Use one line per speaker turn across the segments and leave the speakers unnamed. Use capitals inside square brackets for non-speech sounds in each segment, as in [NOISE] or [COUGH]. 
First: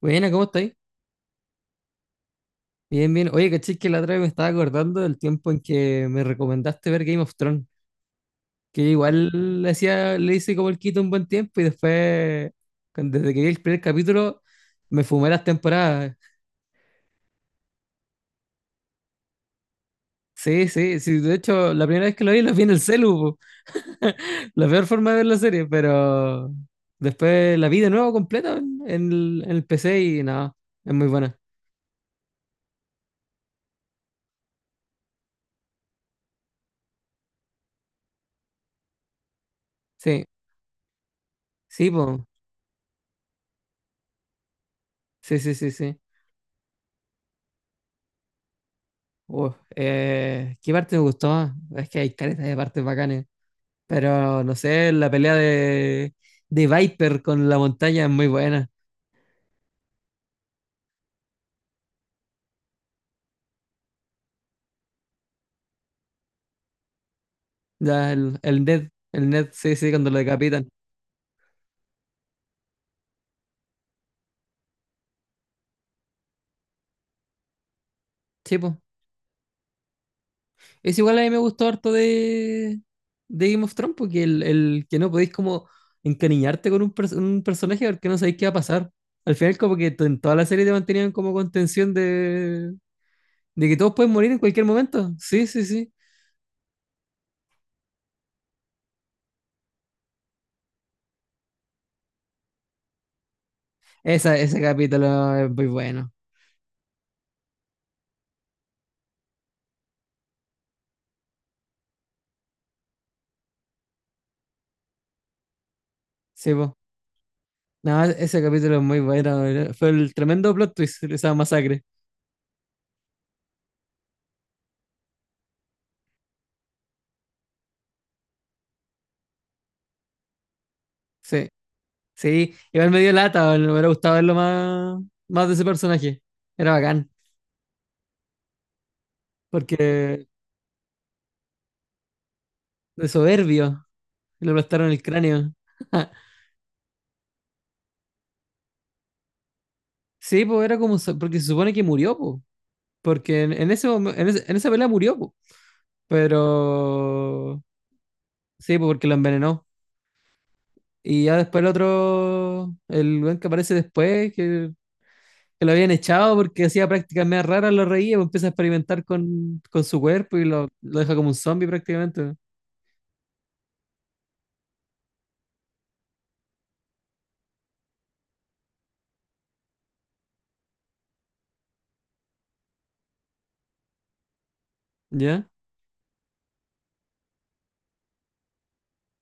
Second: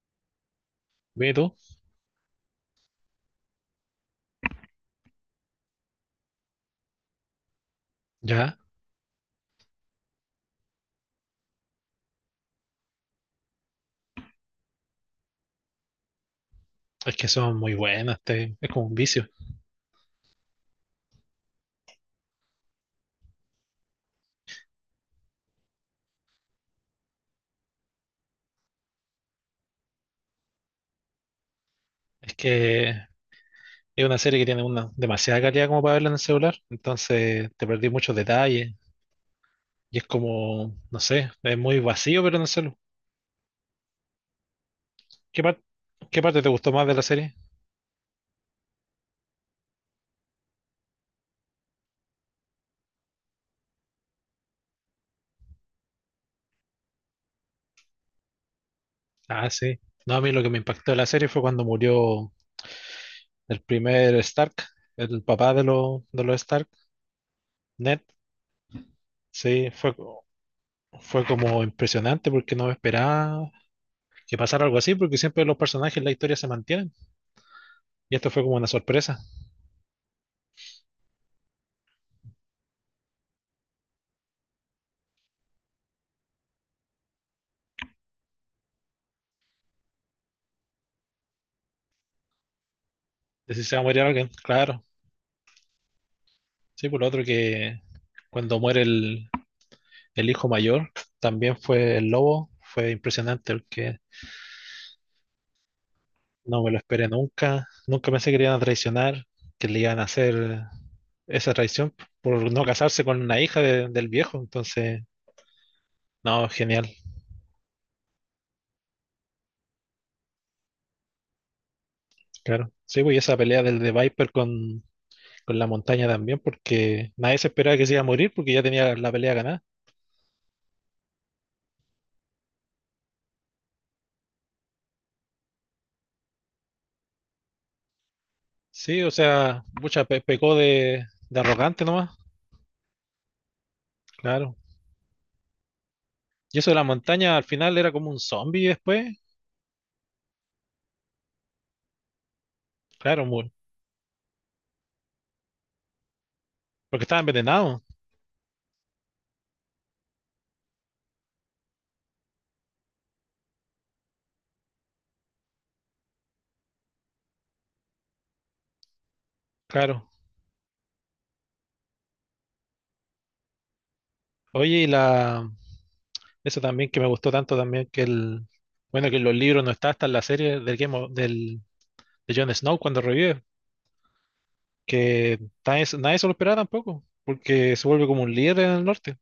Buena, ¿cómo estáis?
Ve tú,
Bien, bien. Oye, caché que la otra vez me estaba acordando del tiempo en que me recomendaste ver Game of Thrones,
ya.
que igual le hacía, le hice como el quito un buen tiempo y después, desde que vi el primer capítulo, me fumé las temporadas.
Es que son muy buenas, es como un vicio.
Sí, sí, sí. De hecho, la primera vez que lo vi en el celu, po. La peor forma de ver la serie, pero después la vi de nuevo completa en el PC y nada, es muy buena.
Es que es una serie que tiene una demasiada calidad como para verla en el celular, entonces te perdí muchos detalles y es
Sí,
como, no sé, es muy
sí,
vacío,
po.
pero en el celular.
Sí,
¿Qué
sí,
par-
sí, sí.
qué parte te gustó más de la serie?
Uf, ¿qué parte me gustó más? Es que hay caretas de partes bacanes. Pero no sé, de Viper con la montaña es muy buena.
Ah, sí. No, a mí lo que me impactó de la serie fue cuando murió el primer Stark, el papá los de los Stark, Ned.
El Ned,
Sí,
sí, sí,
fue,
cuando lo
co-
decapitan.
fue como impresionante porque no me esperaba que pasara algo así, porque siempre los personajes en la historia se mantienen. Y esto fue como
Sí,
una
po.
sorpresa,
Es igual a mí me gustó harto de Game of Thrones, porque el que no podéis como encariñarte con un personaje porque no sabéis qué va a pasar. Al final, en toda la serie te mantenían como con tensión
de si
de
se
que
va a
todos
morir
pueden
alguien,
morir en cualquier
claro.
momento. Sí, sí, sí.
Sí, por lo otro que cuando muere el hijo mayor, también fue el lobo, fue impresionante porque
Ese capítulo es muy bueno.
no me lo esperé nunca, nunca pensé que le iban a traicionar, que le iban a hacer esa traición por no casarse con una hija del viejo, entonces, no,
Sí, po.
genial,
No, ese capítulo es muy bueno. Fue el tremendo plot twist, esa masacre.
claro. Sí, pues y esa pelea del de Viper con la montaña también, porque nadie se esperaba que se iba a morir porque ya tenía la pelea ganada.
Sí, sí. Igual me dio lata, me hubiera gustado verlo más, más de ese personaje. Era bacán,
Sí, o sea, mucha pe-
porque
pecó de arrogante nomás,
de soberbio le
claro.
aplastaron el cráneo. [LAUGHS]
Y eso de la montaña al final era como un zombie después,
Sí, pues era como, porque se supone que murió, po.
claro,
Porque en ese, momen- en ese- en esa pelea murió, po.
porque estaba
Pero
envenenado,
sí, po, porque lo envenenó. Y ya después el otro, el buen que aparece después, que lo habían echado porque hacía prácticas más raras, lo reía, pues empieza a experimentar con su
claro.
cuerpo y lo deja como un zombie prácticamente.
Oye, y la, eso también que me gustó tanto también que bueno, que en los libros no está hasta en la serie del Game of- del, de Jon Snow cuando revive, que
¿Ya?
nadie se lo esperaba tampoco, porque se vuelve como un líder en el norte.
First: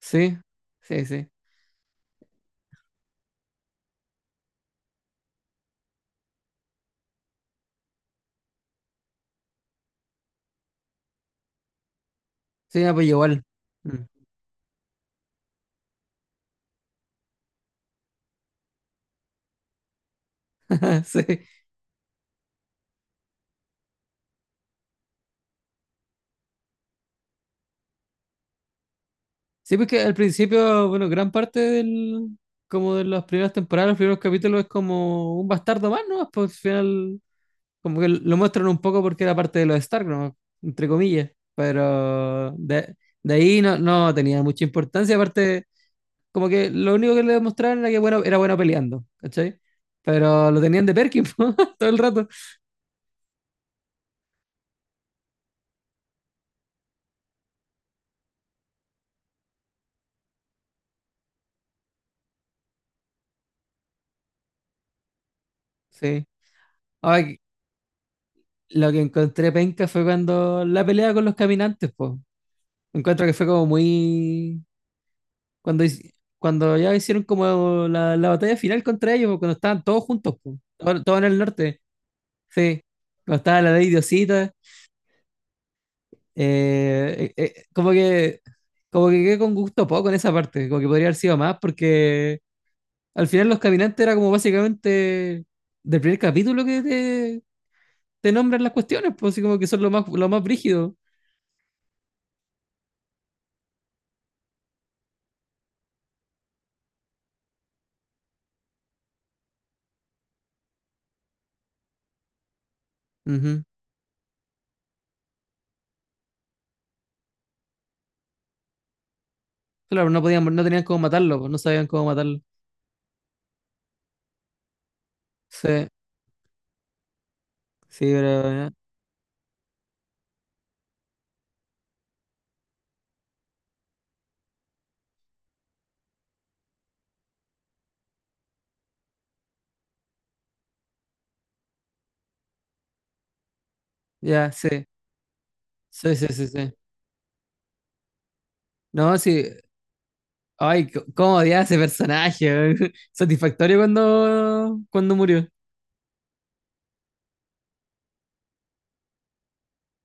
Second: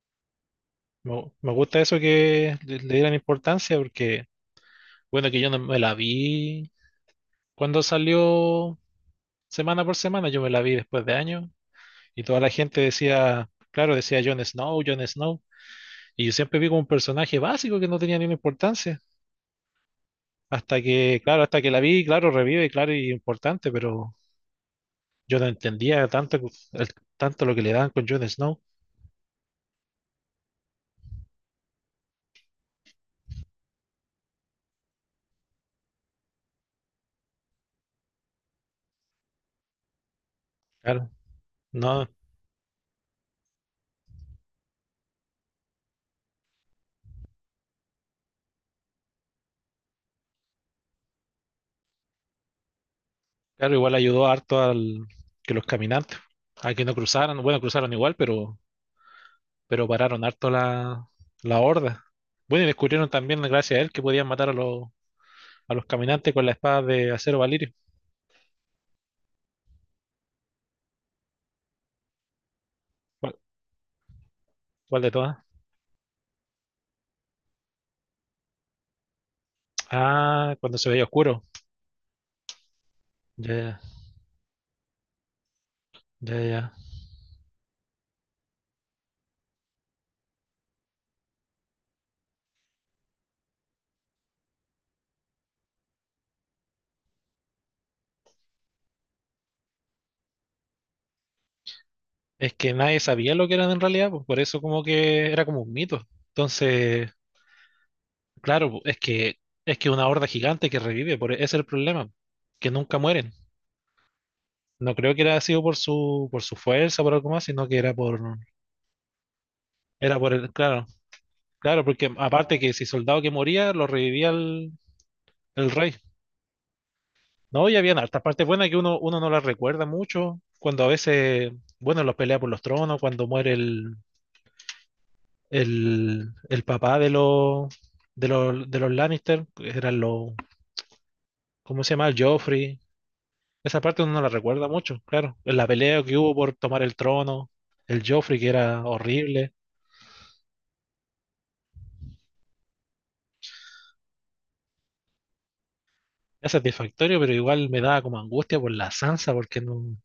Sí, sí, sí.
Me gusta eso que le dieran importancia porque, bueno, que yo no me la vi cuando salió. Semana por semana yo me la vi después de años y toda la gente
Sí, ah, pues igual.
decía, claro,
Mm. [LAUGHS]
decía Jon Snow, Jon Snow, y yo siempre vi como un personaje básico que no tenía ninguna importancia, hasta
Ah,
que,
sí,
claro, hasta que la vi, claro, revive, claro, y importante, pero yo no entendía tanto, el- tanto lo que le daban con Jon Snow,
sí, porque al principio, bueno, como de las primeras temporadas, los primeros capítulos es como un bastardo más, ¿no? Pues al final, como que lo muestran un poco porque era parte de los Stark, ¿no? Entre
claro,
comillas.
no,
De ahí no, no tenía mucha importancia, aparte. Como que lo único que le demostraron era que bueno, era bueno peleando, ¿cachai? Pero lo tenían de Perkin [LAUGHS] po, todo el rato.
claro, igual ayudó harto al que los caminantes, a que no cruzaran, bueno, cruzaron igual, pero pararon harto la horda. Bueno, y descubrieron también, gracias a él, que podían matar a los
Sí.
caminantes con la espada de acero
Ay,
Valirio.
lo que encontré penca fue cuando la pelea con los caminantes, pues. Encuentro que
¿Cuál,
fue como muy.
cuál de todas?
Cuando ya hicieron como la batalla final contra ellos, po, cuando estaban todos juntos,
Ah,
po.
cuando se
Todo,
veía
todo en el
oscuro.
norte. Sí. Cuando estaba la
Ya,
ley Diosita.
ya, ya.
eh, eh, eh, como que. Como que quedé con gusto poco en esa parte. Como que podría haber sido más porque al final los caminantes era como básicamente del primer capítulo que te nombran las cuestiones, pues así como que son lo más brígido.
Es que nadie sabía lo que eran en realidad, pues por eso como que era como un mito. Entonces, claro, pues, es que una horda gigante que revive, ese es el problema, que nunca mueren.
Ujú.
No creo que era sido por su fuerza, por algo más, sino que era por
Claro,
era
no
por
podían,
el,
no tenían
claro,
cómo matarlo, pues no
claro,
sabían cómo
porque
matarlo.
aparte que si soldado que moría lo revivía el
Sí,
rey. No, y habían
sí,
hartas partes buenas que uno no las recuerda mucho. Cuando a veces, bueno, los pelea por los tronos, cuando muere el papá de los Lannister, que eran los, ¿cómo se llama? El Joffrey. Esa parte uno no la
ya,
recuerda
sí,
mucho, claro. La pelea
sí,
que
sí,
hubo
sí,
por
sí.
tomar el trono, el Joffrey que era
No, sí.
horrible.
Ay, cómo odiaba a ese personaje, weón. [LAUGHS] Satisfactorio cuando, cuando murió.
Es satisfactorio, pero igual me daba como angustia por la Sansa, porque no,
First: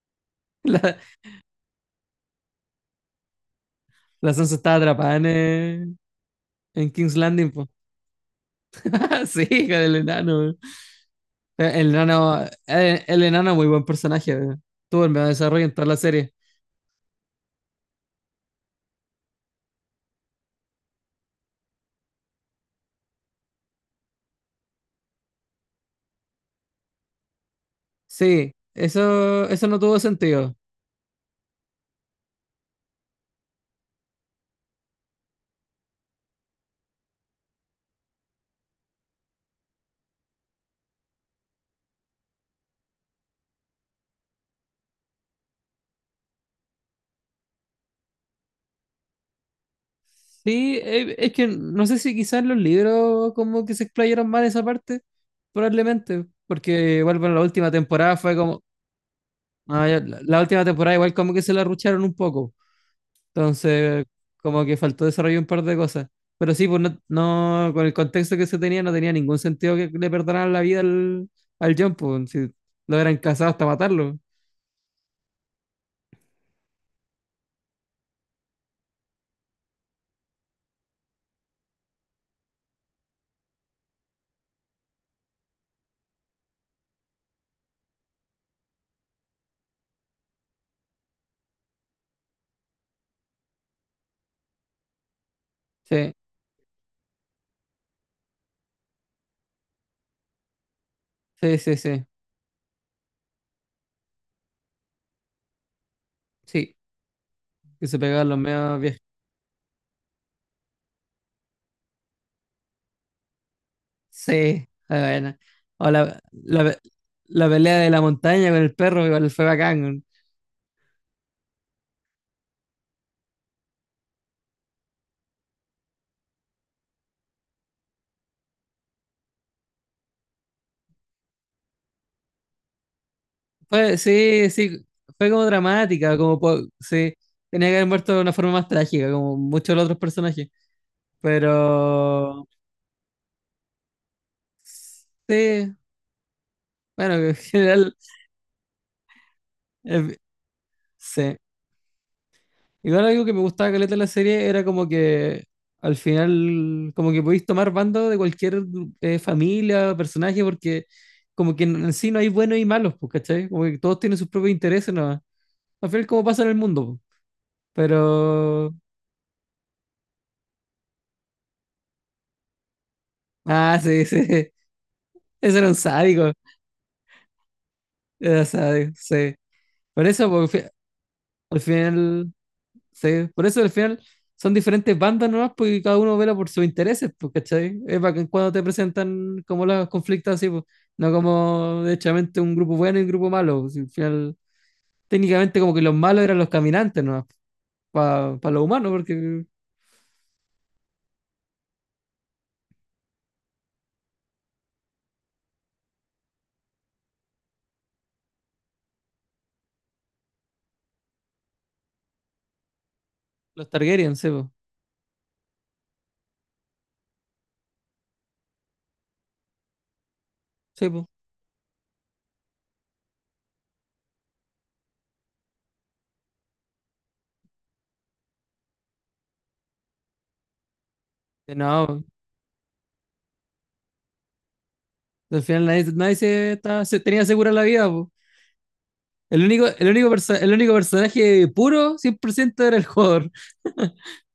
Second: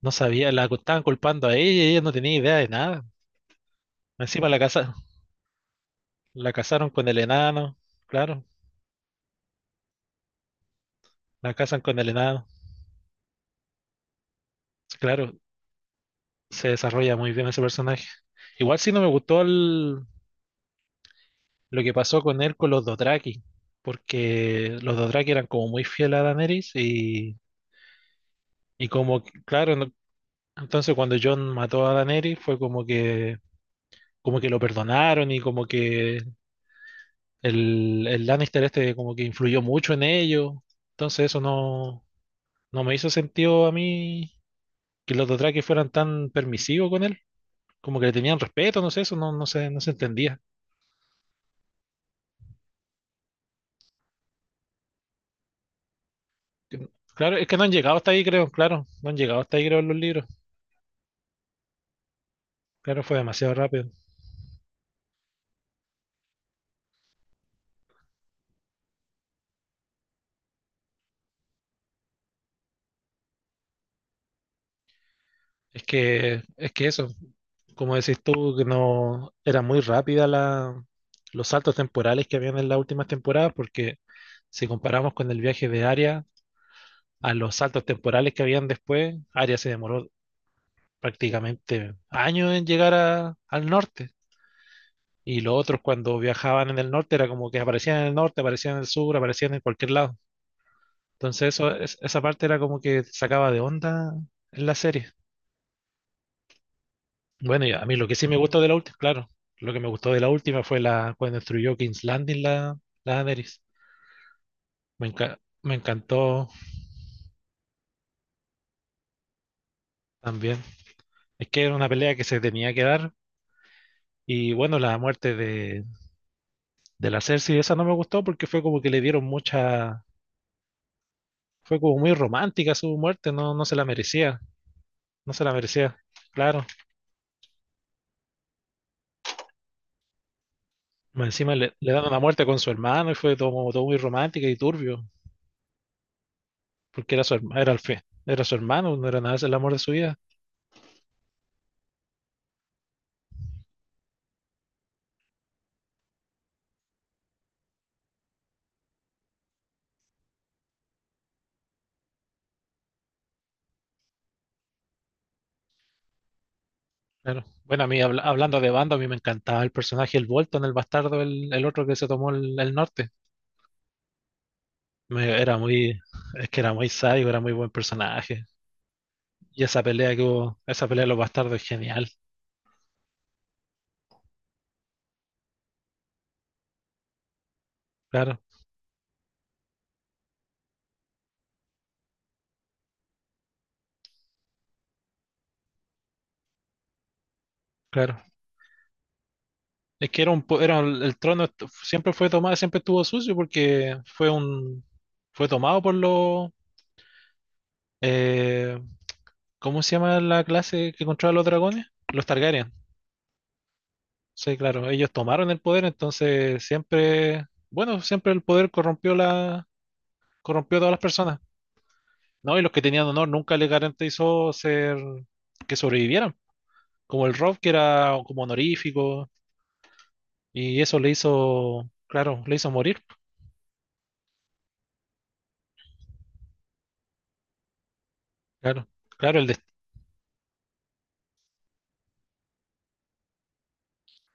no sabía,
[LAUGHS]
la cu-
La,
estaban culpando a ella y ella no tenía idea de nada.
la
Encima
Sansa estaba atrapada
la casaron
en
con
King's
el
Landing, pues.
enano, claro.
[LAUGHS] Sí, hija del enano.
La casan
El
con el enano.
enano, el enano es muy buen personaje. Tuvo el mejor
Claro,
desarrollo en toda la serie.
se desarrolla muy bien ese personaje. Igual sí no me gustó lo que pasó con él con los Dothraki, porque los Dothraki eran como muy fieles a Daenerys y,
Sí,
y como, que,
eso
claro,
no tuvo sentido.
entonces cuando Jon mató a Daenerys fue como que lo perdonaron y como que el Lannister este como que influyó mucho en ello. Entonces eso no me hizo sentido a mí que los Dothraki fueran tan permisivos con él, como que le tenían respeto, no sé, eso no, no se entendía.
Sí, es que no sé si quizás los libros como que se explayaron mal esa parte, probablemente,
Que-
porque igual bueno,
Claro,
la
es que no han
última
llegado hasta
temporada
ahí,
fue
creo,
como,
claro, no han llegado hasta ahí, creo, en
ah,
los
ya,
libros.
la última temporada igual como que se la rucharon un poco.
Claro, fue demasiado rápido.
Entonces, como que faltó desarrollar un par de cosas. Pero sí, pues con el contexto que se tenía, no tenía ningún sentido que le perdonaran la vida al John, pues, si lo eran casados hasta matarlo.
Es que eso, como decís tú, que no era muy rápida los saltos temporales que habían en las últimas temporadas, porque si comparamos con el viaje de Arya a los saltos temporales que habían después, Arya se demoró prácticamente años en llegar al norte. Y los otros
Sí,
cuando viajaban en el norte era como que aparecían en el norte, aparecían en el sur, aparecían en cualquier lado. Entonces
sí,
eso,
sí, sí.
esa parte era como que sacaba de onda en la serie.
Sí,
Bueno, y a
que
mí
se
lo que sí
pegaban
me
los
gustó de la
medios
última,
viejos.
claro, lo que me gustó de la última fue la cuando destruyó King's Landing la Daenerys.
Sí, ah,
Me enca-
bueno.
me
O la,
encantó
la, pe- La pelea de la montaña con el perro, igual fue bacán.
también. Es que era una pelea que se tenía que dar. Y bueno, la muerte de la Cersei, esa no me gustó porque fue como que le dieron mucha, fue como muy romántica su muerte, no se la
Fue,
merecía,
sí, sí, fue
no se
como
la merecía.
dramática, como
Claro,
sí, tenía que haber muerto de una forma más trágica, como muchos de los otros personajes.
más encima le dan una muerte
Pero
con su hermano y fue todo, todo muy romántico y turbio,
sí,
porque
bueno,
era
que
su
en
hermano,
general,
era su hermano, no era nada, es el amor de su
eh,
vida.
sí. Igual algo que me gustaba caleta de la serie era como que al final, como que podéis tomar bando de cualquier familia, o personaje, porque como que en sí no hay buenos y malos, pues, ¿cachai? Como que todos tienen sus propios intereses, ¿no? Al final, como pasa en el mundo, pues.
Claro. Bueno, a mí hablando de
Pero.
banda, a mí me encantaba el personaje, el Bolton, el bastardo, el otro que se tomó el norte.
Ah, sí, sí. [LAUGHS]
Me- era
Ese era un
muy,
sádico.
es que era muy sádico, era muy buen personaje.
Era sádico, sí.
Y esa
Por
pelea que
eso,
hubo,
porque
esa pelea de los bastardos
al
es genial,
final. Sí, por eso al final son diferentes bandas nomás, porque cada uno vela por sus intereses, pues, ¿cachai? Es bacán
claro,
cuando te presentan como los conflictos así, pues, no como derechamente un grupo bueno y un grupo malo, pues, si al final, técnicamente como que los malos eran los caminantes nomás,
claro.
para los humanos, porque
Es que era el trono siempre fue tomado, siempre estuvo sucio porque fue tomado por los, eh, ¿cómo se llama la clase que controla los dragones? Los Targaryen.
los Targaryen, sí, pues.
Sí, claro, ellos tomaron el poder, entonces siempre, bueno, siempre el poder corrompió a
Sí,
todas las
pues.
personas. No, y los que tenían honor nunca les garantizó ser que sobrevivieran, como el Rob que era como honorífico y eso le
Que
hizo,
no,
claro, le hizo morir.
al final nadie, se tenía segura la vida, pues.
Claro, claro,
El único personaje puro, 100% era el jugador.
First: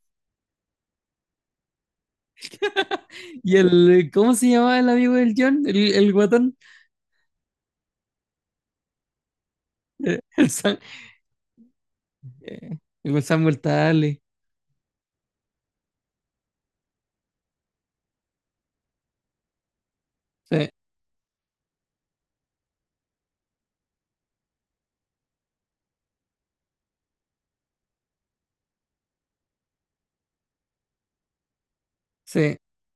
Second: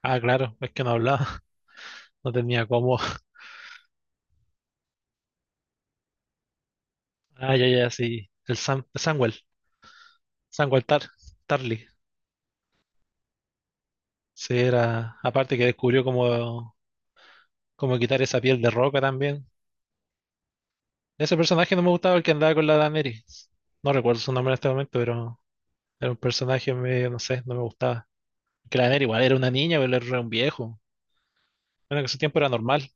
ah, claro, es que no hablaba, [LAUGHS] no tenía cómo.
Y el, ¿cómo se llamaba el amigo del John? El guatón.
Ah, ya, ya, sí, Samwell,
El, [LAUGHS] el, Sam-
Samwell Tar, Tarly.
Eh, y con Samuel Tarly.
Sí, era, aparte que descubrió como Como quitar esa piel de roca también.
Sí,
Ese personaje no me gustaba, el que andaba con la Daenerys. No recuerdo su nombre en este momento, pero era un personaje medio, no sé, no me gustaba. Que la Daenerys igual era una niña, pero era un viejo. Bueno, que en su tiempo era
sí.
normal.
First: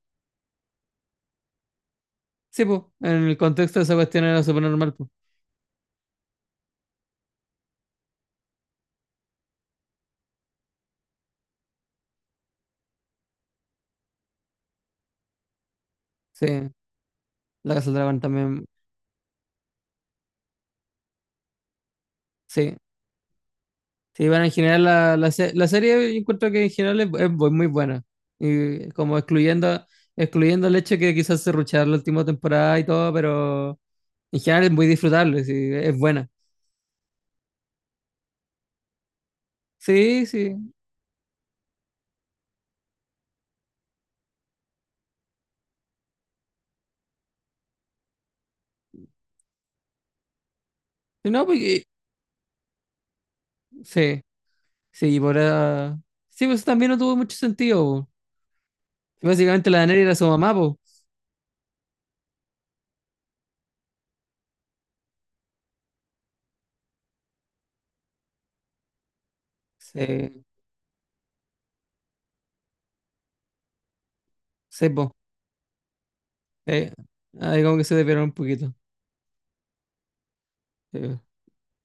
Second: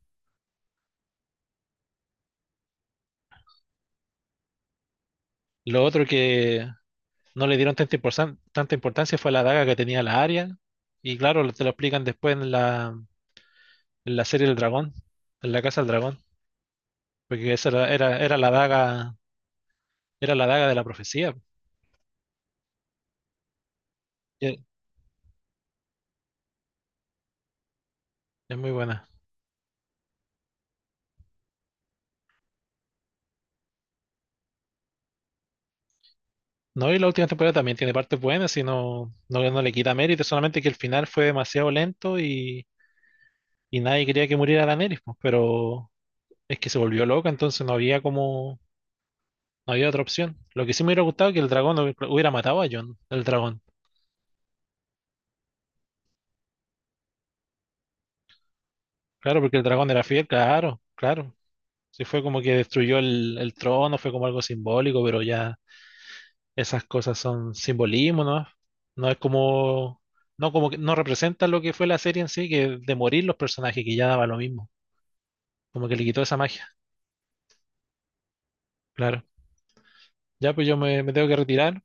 Sí, pues, en el contexto de esa cuestión era súper normal, pues.
Lo otro que no le dieron tanta importancia fue la daga que tenía la Arya. Y claro, te lo explican después en la serie del dragón, en la Casa del Dragón.
Sí,
Porque esa
la
era,
Casa del
era,
Dragón
era la
también.
daga, era la daga de la profecía.
Sí, sí, bueno,
Y
en
Es
general la serie yo encuentro que en general es, muy buena.
es muy
Y
buena.
como excluyendo, excluyendo el hecho que quizás se rucharon la última temporada y todo, pero en general es muy disfrutable, sí, es buena.
No, y la última temporada también tiene partes buenas y no le quita mérito,
Sí,
solamente que el
sí.
final fue demasiado lento y nadie quería que muriera Daenerys, pues, pero es que se volvió loca, entonces no había como, no había otra opción. Lo que sí me hubiera gustado
Sí,
es que
no,
el dragón no
porque,
hubiera matado a Jon, el dragón.
sí, sí, y por ah, sí, pues también no tuvo mucho sentido, po.
Claro, porque el
Básicamente la
dragón era
Daenerys era
fiel,
su mamá,
claro,
pues.
claro. Sí fue como que destruyó el trono, fue como algo simbólico, pero ya esas cosas son simbolismo, ¿no? No es como,
Sí,
no como que no representa lo que fue la serie en sí, que de morir los personajes, que ya daba lo mismo.
sí, po.
Como que le quitó esa magia.
Eh, ahí como que se desviaron un poquito.
Claro. Ya, pues yo me
Eh,
tengo que retirar.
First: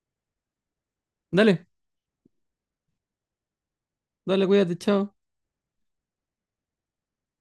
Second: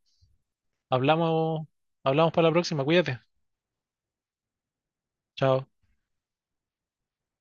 Hablamos,
dale,
hablamos para la próxima. Cuídate.
dale, cuídate, chao.
Chao.